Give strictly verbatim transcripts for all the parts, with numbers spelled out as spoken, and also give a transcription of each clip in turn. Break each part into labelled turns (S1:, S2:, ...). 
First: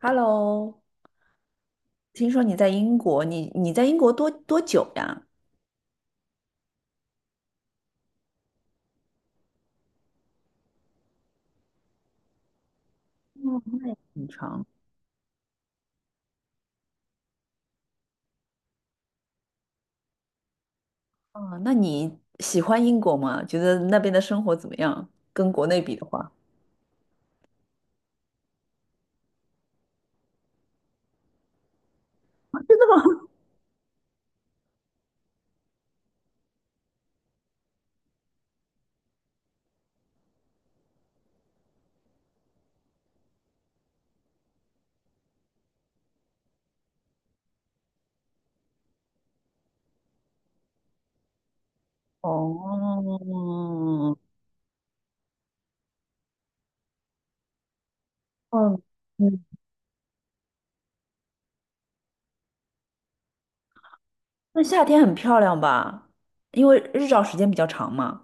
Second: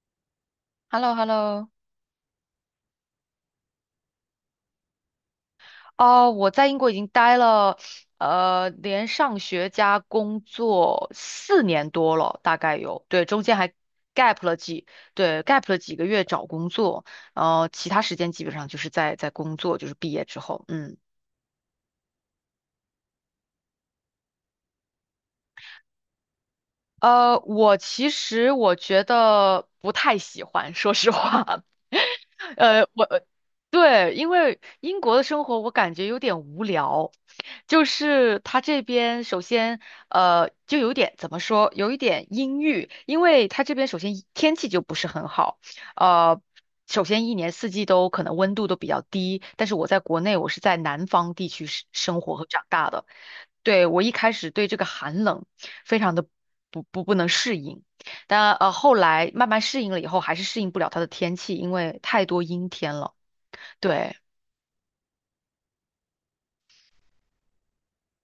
S1: Hello，
S2: h e l l o h e l l o。
S1: 听说你在英国，你你在英国多多久呀？
S2: 哦，我在英国已经待了，呃，连上学加工作四年多了，大概有，对，中间还
S1: 很
S2: gap 了
S1: 长。
S2: 几，对，gap 了几个月找工作，呃，其他时间基本上就是在在工作，就是毕业之后，嗯。
S1: 啊，那你喜欢英国吗？觉得那边的生活怎么样？跟国内比的话，
S2: 呃，我其实我觉得不太喜欢，说实话。
S1: 啊真
S2: 呃，
S1: 的
S2: 我
S1: 吗？
S2: 对，因为英国的生活我感觉有点无聊，就是他这边首先呃就有点怎么说，有一点阴郁，因为他这边首先一天气就不是很好，呃。首先，一年四季都可能温度都比较低，但是我在国内，我是在南方地区生生 活和长大的，对，我一
S1: 哦，
S2: 开始对这个寒冷非常的不不不能适应，但呃
S1: 嗯
S2: 后来
S1: 嗯，
S2: 慢慢适应了以后，还是适应不了它的天气，因为太多阴天了。对，
S1: 那夏天很漂亮吧？因为日照时间比较长嘛，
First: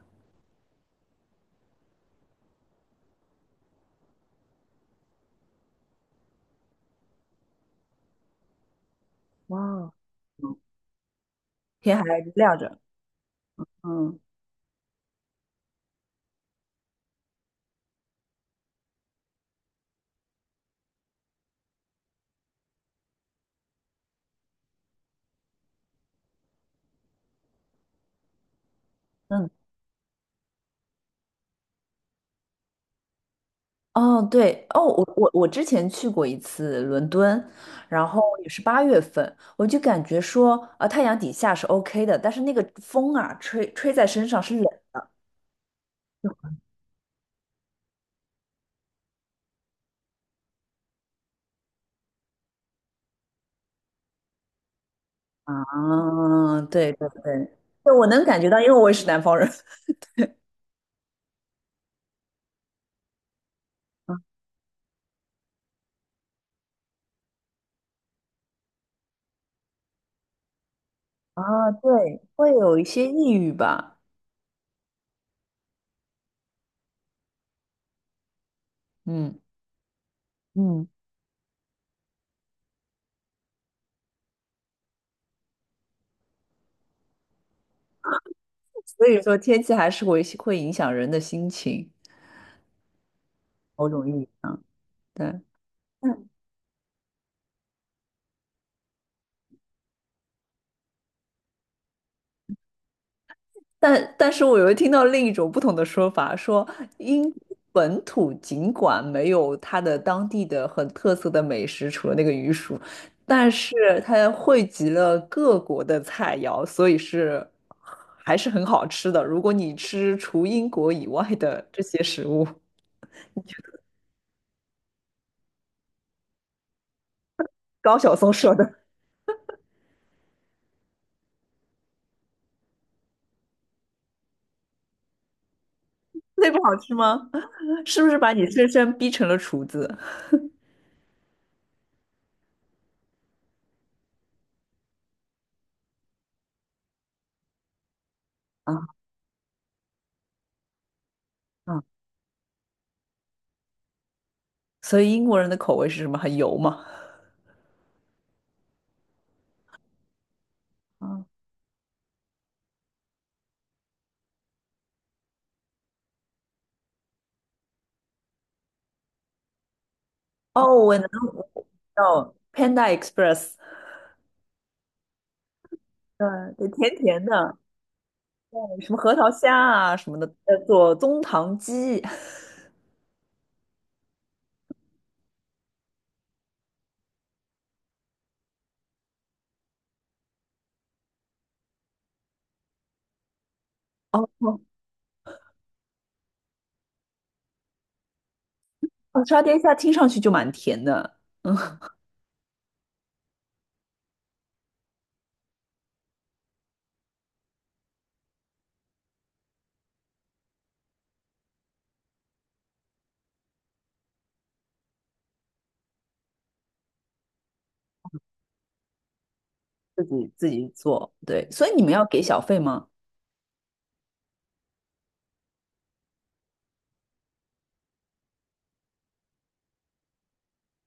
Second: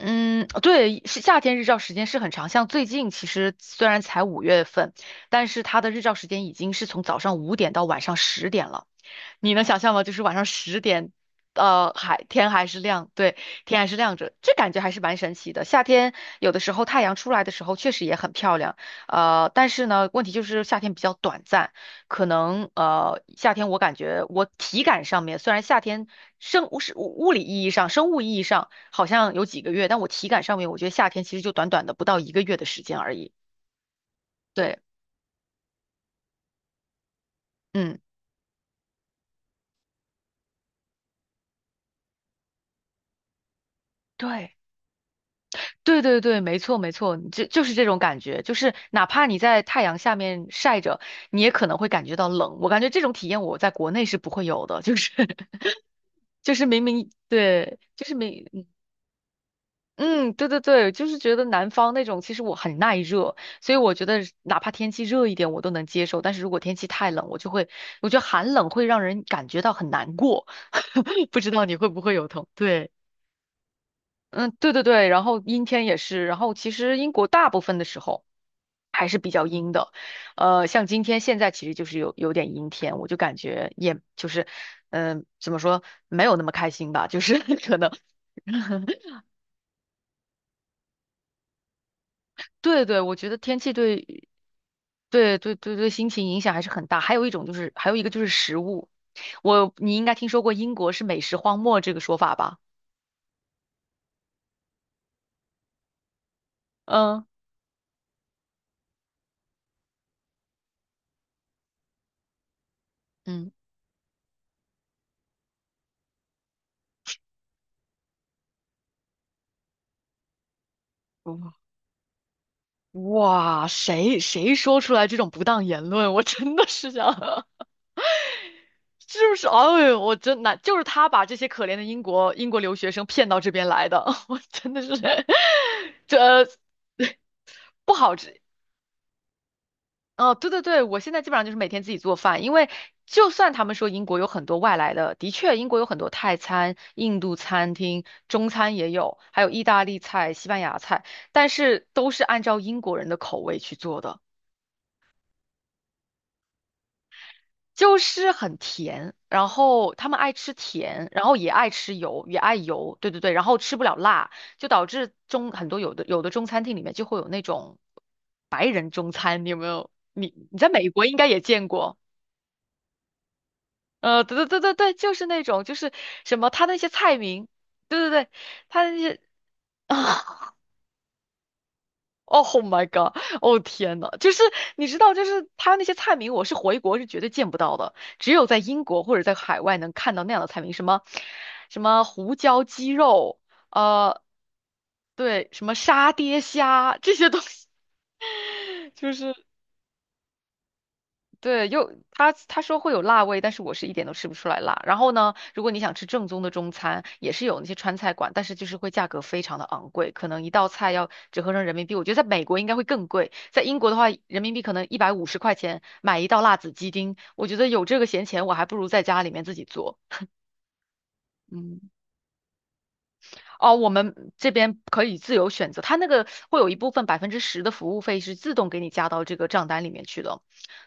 S2: 嗯，对，是夏天日照时间是很长，像最近其实虽然才五月份，但是它的日照时间已经是从早上五点到晚上十点了。你能想
S1: 哇，
S2: 象吗？就是晚上十点，呃，
S1: 天还
S2: 还天
S1: 亮
S2: 还
S1: 着。
S2: 是亮，对，天还是亮
S1: 嗯，
S2: 着，这感觉还是蛮神奇的。夏天有的时候太阳出来的时候确实也很漂亮，呃，但是呢，问题就是夏天比较短暂，可能呃，夏天我感觉我体感上面虽然夏天生物是物物理意义上、生物意义上好像有
S1: 嗯。
S2: 几个月，但我体感上面我觉得夏天其实就短短的不到一个月的时间而已。
S1: 哦，对，
S2: 对，
S1: 哦，我我我之前去过一次伦敦，
S2: 嗯，
S1: 然后也是八月份，我就感觉说，呃，太阳底下是 OK 的，但是那个风啊，吹吹在身上是
S2: 对。
S1: 冷的。
S2: 对对对，没错没错，就就是这种感觉，就是哪怕你在太阳下面晒着，你也可能会感觉到冷。我感觉这种体验我在国内是不会有的，就是 就
S1: 啊，
S2: 是明
S1: 对对
S2: 明
S1: 对，
S2: 对，
S1: 对，
S2: 就
S1: 我
S2: 是
S1: 能感
S2: 明
S1: 觉到，因为我也是南方人。
S2: 嗯，嗯对对对，就是觉得南方那种其实我很耐热，所以我觉得 哪怕天气热一点我都能接受，但是如果天气太冷，我就会我觉得寒冷会让人感觉到很难过，不知道
S1: 啊，
S2: 你会不会
S1: 对，
S2: 有同
S1: 会有一
S2: 对。
S1: 些抑郁吧，
S2: 嗯，对对对，然后阴天也是，然后其实英国大部分的时候还是比
S1: 嗯
S2: 较阴的，呃，像
S1: 嗯，
S2: 今天现在其实就是有有点阴天，我就感觉也就是，嗯、怎么说没有那么开心吧，就是 可能，
S1: 所以说天气还是会会影响人的心情，
S2: 对对，我觉得天气
S1: 某
S2: 对
S1: 种意义上，对。
S2: 对对对对心情
S1: 嗯。
S2: 影响还是很大，还有一种就是还有一个就是食物，我你应该听说过英国是美食荒漠这个说法吧？
S1: 但但是我又听到另一种不同的说法，说英
S2: 嗯
S1: 国本土尽管没有它的当地的很特色的美食，除了那个鱼薯，
S2: 嗯。
S1: 但是它汇集了各国的菜肴，所以是还是很好吃的。如果你吃除英国以外的这些食物，
S2: 哇，谁谁说出来这种不当言论，我真的是想，
S1: 高晓松说的
S2: 就是哎，呦，我真难，就是他把这些可怜的英国英国留学生骗到这边来的，我真的是 这
S1: 那不好吃吗？
S2: 不
S1: 是不
S2: 好
S1: 是把
S2: 吃。
S1: 你深深逼成了厨子
S2: 哦，对对对，我现在基本上就是每天自己做饭，因为就算他们说英国有很多外来的，的确英国有很多泰餐、印度餐厅、中餐
S1: 啊
S2: 也有，还有意大利菜、西班牙菜，但
S1: 啊？
S2: 是都是按照英国人的口味去做的。
S1: 所以英国人的口味是什么？很油吗？
S2: 就是很甜，然后他们爱吃甜，然
S1: 啊
S2: 后也爱吃油，也爱油，对对对，然后吃不了辣，就导致中很多有的有的中餐厅里面就会有那种白人中餐，你有没有？你你在
S1: 哦，
S2: 美
S1: 我
S2: 国
S1: 能
S2: 应该也见过，
S1: 哦 Panda Express，
S2: 呃，对对对对对，就是那种就是什么
S1: 嗯，
S2: 他
S1: 对，
S2: 那些
S1: 甜
S2: 菜
S1: 甜
S2: 名，
S1: 的，
S2: 对对对，他
S1: 什么
S2: 那
S1: 核
S2: 些。
S1: 桃虾啊什么的，叫做中糖鸡，
S2: 哦，Oh my god！哦天呐，就是你知道，就是他那些菜名，我是回国是绝对见不到的，只有在英国或者在海外能看到那样的菜名，什么什么胡椒鸡肉，呃，
S1: 哦，
S2: 对，什么沙爹虾这些东西，就
S1: 哦
S2: 是
S1: 沙爹虾听上去就蛮甜的，嗯，
S2: 对，又他他说会有辣味，但是我是一点都吃不出来辣。然后呢，如果你想吃正宗的中餐，也是有那些川菜馆，但是就是会价格非常的昂贵，可能一道菜要折合成人民币，我觉得在美国应该会更贵，在英国的话，人民币可能一百五十块钱买一道辣子鸡丁，我觉得有这个闲钱，我还不如在家里面自己做。
S1: 自己自己做，对，所以
S2: 嗯。
S1: 你们要给小费吗？
S2: 哦，我们这边可以自由选择，它那个会有一部分百分之十的服务费是自动给你加到这个账单里面去的，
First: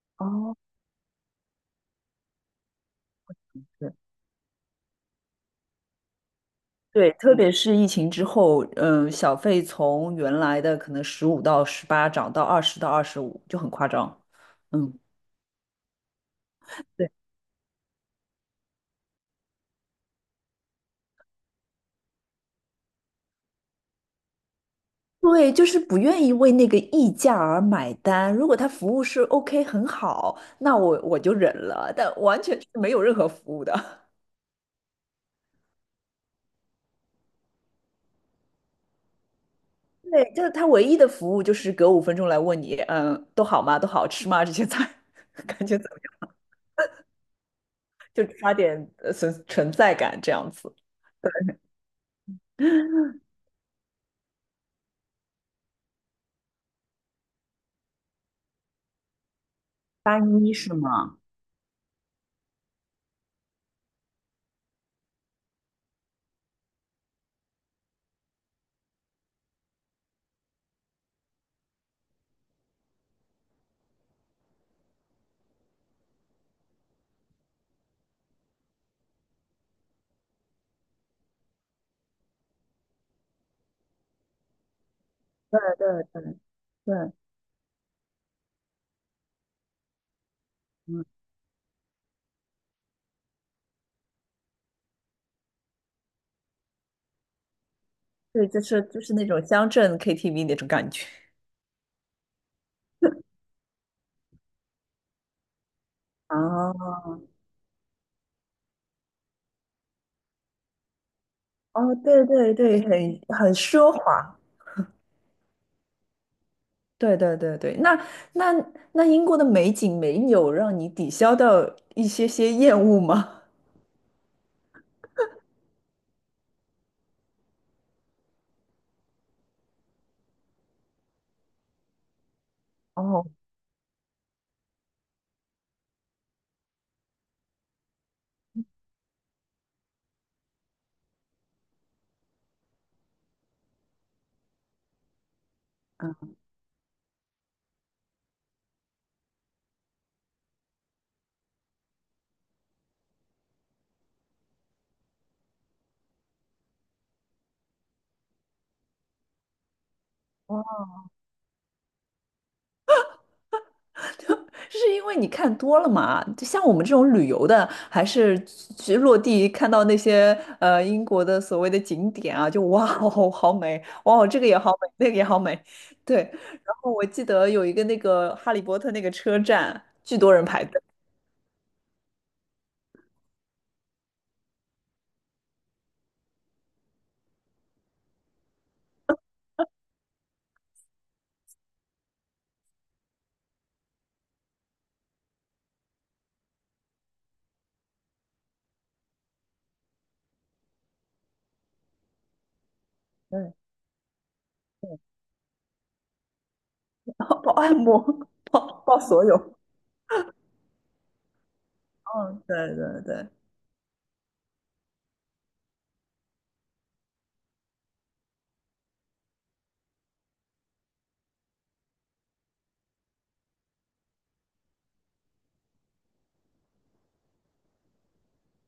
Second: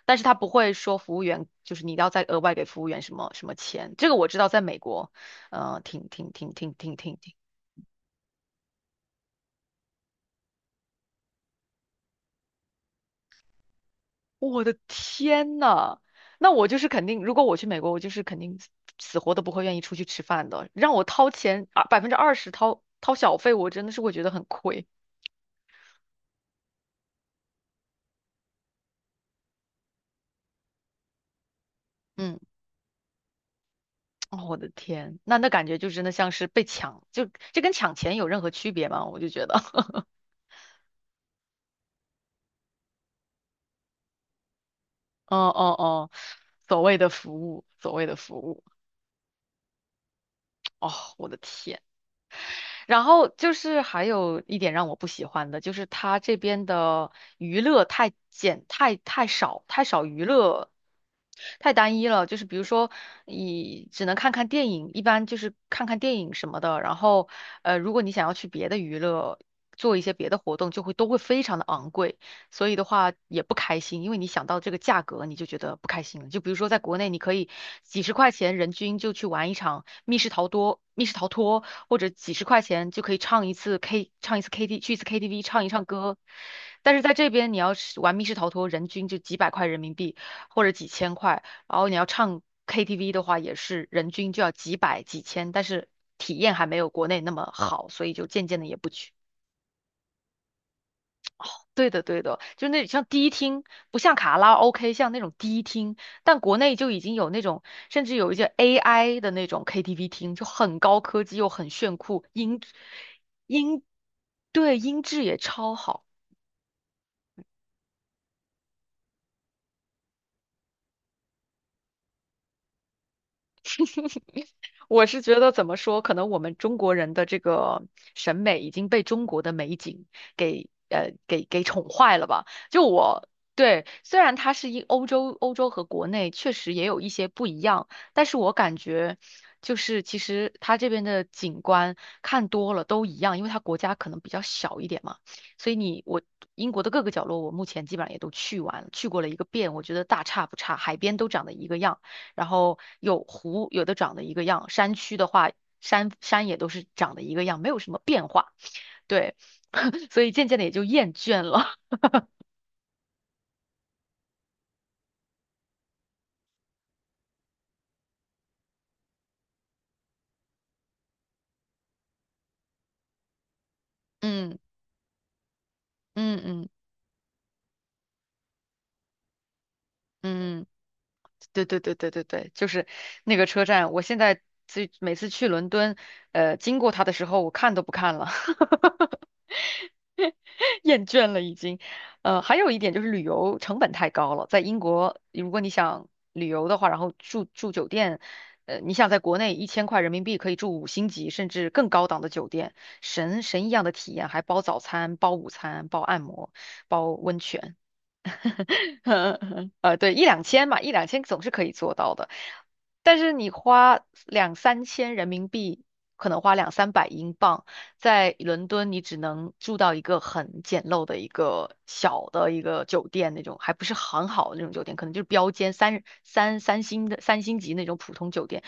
S2: 但是它不会说服务员就是你要再额外给服务员什么什么
S1: 对，
S2: 钱。这个我知道，在美国，呃，挺挺挺挺挺
S1: 对，
S2: 挺挺，
S1: 特别是疫情之后，嗯，小费从原来的可能十五到十八涨到二十到二十五，就很夸张，
S2: 我的
S1: 嗯。
S2: 天呐，那我就是肯
S1: 对。
S2: 定，如果我去美国，我就是肯定死活都不会愿意出去吃饭的，让我掏钱啊百分之二十掏掏小费，我真的是会觉得很亏。
S1: 对，就是不愿意为那个溢价而买单。如果他服务是 OK 很好，那我我就忍了，但
S2: 嗯。
S1: 完全是没有任何服务的。
S2: 哦，我的天，那那感觉就真的像是被抢，就这跟抢钱有任何区别吗？我就觉得，
S1: 对，就是他唯一的服务就是隔五分钟来问你，嗯，都好吗？都好吃吗？这些菜
S2: 哦
S1: 感
S2: 哦
S1: 觉怎么
S2: 哦，
S1: 样？
S2: 所谓的服务，所谓的
S1: 就
S2: 服
S1: 刷
S2: 务，
S1: 点呃存存在感这样子。
S2: 哦，我的天。然后就是还有一点让我不喜欢的，就是他这边的娱乐太简，太太少，太少娱
S1: 单一
S2: 乐。
S1: 是吗？
S2: 太单一了，就是比如说，你只能看看电影，一般就是看看电影什么的。然后，呃，如果你想要去别的娱乐，做一些别的活动，就会都会非常的昂贵。所以的话也不开心，因为你想到这个价格，你就觉得不开心了。就比如说在国内，你可以几十块钱人均就去玩一场密室逃脱、密室逃脱，或者几十块钱就可以唱一次 K，唱一次 K T，去一次 K T V
S1: 对，
S2: 唱一唱
S1: 对
S2: 歌。
S1: 对
S2: 但是
S1: 对，
S2: 在这边，你要是玩密室逃脱，人均就几百块人民币或者几
S1: 嗯，
S2: 千块，然后你要唱 K T V 的话，也是人均就要几百几千，但是体验还没有国内那么好，所以就渐
S1: 对，
S2: 渐
S1: 就
S2: 的也
S1: 是
S2: 不
S1: 就
S2: 去。
S1: 是那种乡镇 K T V 那种感觉。
S2: 对的，对的，就那像迪厅，不像卡拉 OK，像那种迪厅，但国内就
S1: 啊，
S2: 已经有那种，甚至有一些 A I 的那种 K T V 厅，就很高科技又很
S1: 哦，
S2: 炫酷，
S1: 对对
S2: 音
S1: 对，很很
S2: 音
S1: 奢华，
S2: 对音质也超好。
S1: 对对对对，那那那英国的美景没有让你抵消掉一些些厌恶吗？
S2: 我是觉得怎么说，可能我们中国人的这个审美已经被中国的美景给呃给给宠坏了吧？就
S1: 哦，
S2: 我对，虽然它是一欧洲欧洲和国内确实也有一些不一样，但是我感觉就是其实它这边的景观看多了都一样，因为它国家可能比较小一点嘛，所以你我
S1: 嗯，
S2: 英国的各个角落我目前基本上也都去完了，去过了一个遍，我觉得大差不差，海边都长得一个样。然后有湖，有的长得一个样，山区的话，山山也都是长得一个样，没有什么变化。对，所以渐渐的也
S1: 哦，
S2: 就厌倦了。
S1: 是因为你看多了嘛？就像我们这种旅游的，还是去落地看到那些呃英国的所谓的景点啊，就哇哦好美，哇 哦这个
S2: 嗯
S1: 也好美，那个也好美，对。
S2: 嗯嗯
S1: 然后我记得有一个那个哈利波特那个车站，巨多人排
S2: 嗯，
S1: 队，
S2: 对对对对对对，就是那个车站，我现在最每次去伦敦，呃，经过它的时候，我看都不看了。厌倦了已经。呃，还有一点就是旅游成本太高了，在英国，如果你想旅游的话，然后住住酒店，呃，你想在国内一千块人民币可以住五星级甚至更高档的酒店，神
S1: 对，
S2: 神一样的体验，还包早餐、包午餐、包按摩、包温
S1: 报按
S2: 泉。
S1: 摩 报报所有。
S2: 呃，对，一两千嘛，一两千总是可以做到的。
S1: 嗯，对对
S2: 但
S1: 对，
S2: 是你花两三千人民币，可能花两三百英镑，在伦敦你只能住到一个很简陋的一个小的一个酒店那种，还不是很好的那种酒店，可能就是标间三三三星的三星级那种普通酒店，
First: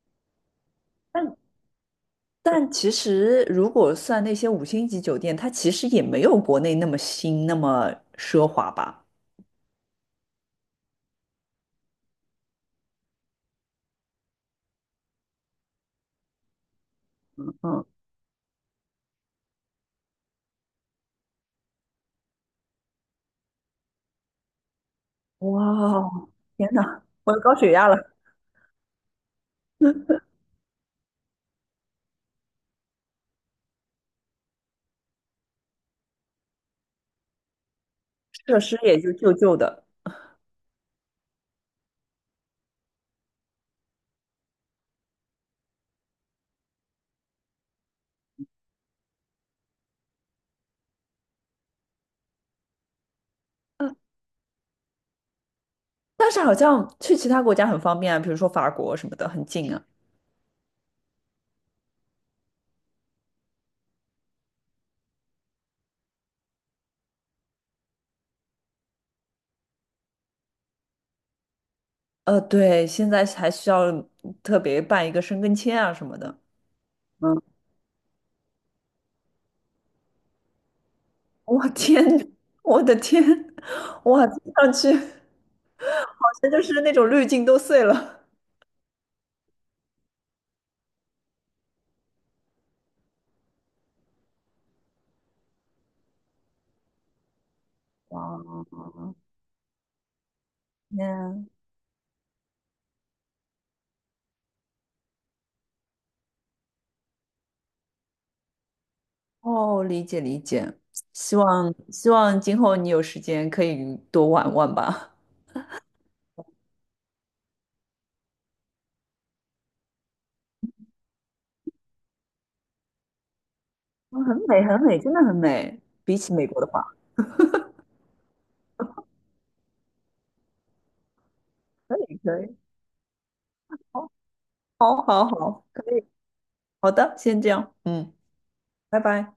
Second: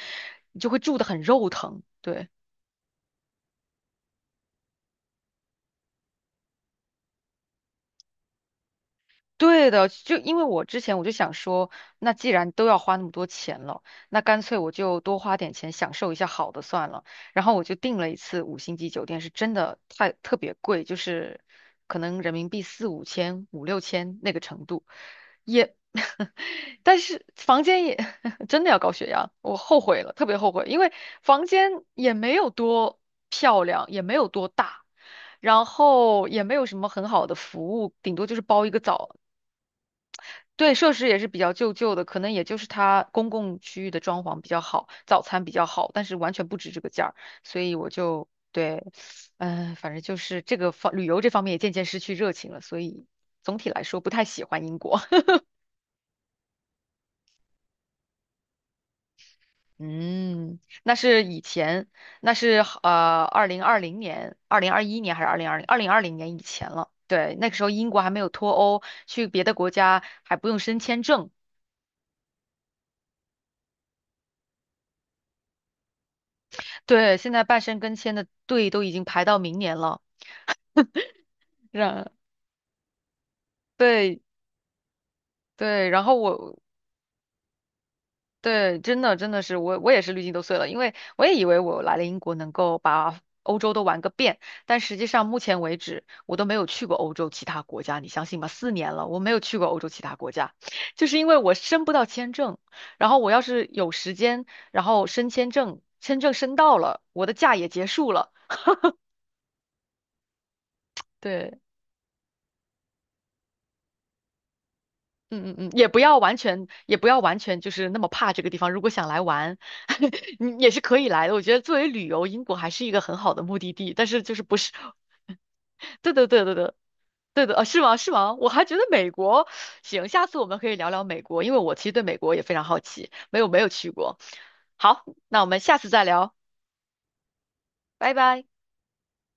S2: 你就会住得很肉疼。对。
S1: 但其实如果算那些五星级酒店，它其实也没有国内那么新，那么奢华吧。
S2: 对的，就因为我之前我就想说，那既然都要花那么多钱了，那干脆我就多花点钱享受一下好的算了。然后我就
S1: 嗯，
S2: 订了一次五星级酒店，是真的太特别贵，就是可能人民币四五千、五六千那个程度，也，
S1: 哇，天
S2: 但
S1: 哪，
S2: 是
S1: 我有高
S2: 房
S1: 血
S2: 间
S1: 压
S2: 也
S1: 了，
S2: 真的要高血压，我后悔了，特别后悔，因为房间也没有多漂亮，也没有多大。然后也没有什么很好的服务，顶多就是
S1: 设
S2: 包一个
S1: 施也就
S2: 澡，
S1: 旧旧的。
S2: 对，设施也是比较旧旧的，可能也就是它公共区域的装潢比较好，早餐比较好，但是完全不值这个价儿，所以我就对，嗯、反正就是这个方旅游这方面也渐渐失去热情了，所以总体来说不太喜欢英国。
S1: 但是好像去其他国家很方便啊，比如说法国什么的，很近啊。
S2: 嗯，那是以前，那是呃，二零二零年、二零二一年还是二零二零、二零二零年以前了。对，那个时候英国还没有脱欧，去别的国家还不用申签证。
S1: 呃，对，现在还需要特别办一个申根签啊什么的。
S2: 对，
S1: 嗯，
S2: 现在办申根签的队都已经排到明年了。
S1: 我
S2: 然，
S1: 天，我的天，
S2: 对
S1: 哇，听上去好
S2: 对，然后
S1: 像
S2: 我
S1: 就是那种滤镜都碎了。
S2: 对真的真的是我我也是滤镜都碎了，因为我也以为我来了英国能够把欧洲都玩个遍，但实际上目前为止我都没有去过欧洲其他国家，你相
S1: 哇，
S2: 信吗？四年了，我没有去过欧洲其他国家，就是因为
S1: 天！
S2: 我申不到签证，然后我要是有时间，然后申签证，签证申到了，我的假也结束了，
S1: 哦，理解理解，希
S2: 对。
S1: 望希望今后你有时间可以多玩玩吧。
S2: 嗯嗯嗯，也不要完全，也不要完全就是那么怕这个地方。如果想来玩，你也是可以来的。我觉得作为旅游，英国还是一个很好的目的地。但
S1: 哦
S2: 是就
S1: 很
S2: 是不
S1: 美，
S2: 是，
S1: 很美，真的很美。
S2: 对
S1: 比
S2: 对
S1: 起
S2: 对
S1: 美
S2: 对
S1: 国的
S2: 对，
S1: 话，
S2: 对的，啊是吗？是吗？我还觉得美国行，下次我们可以聊聊美国，因为我其实
S1: 可
S2: 对美
S1: 以
S2: 国也
S1: 可
S2: 非
S1: 以，
S2: 常好奇，没有没有去
S1: 好，
S2: 过。
S1: 好，
S2: 好，
S1: 好，
S2: 那我们
S1: 好，
S2: 下
S1: 可
S2: 次再
S1: 以，
S2: 聊，
S1: 好的，先这样，
S2: 拜
S1: 嗯，
S2: 拜。
S1: 拜拜。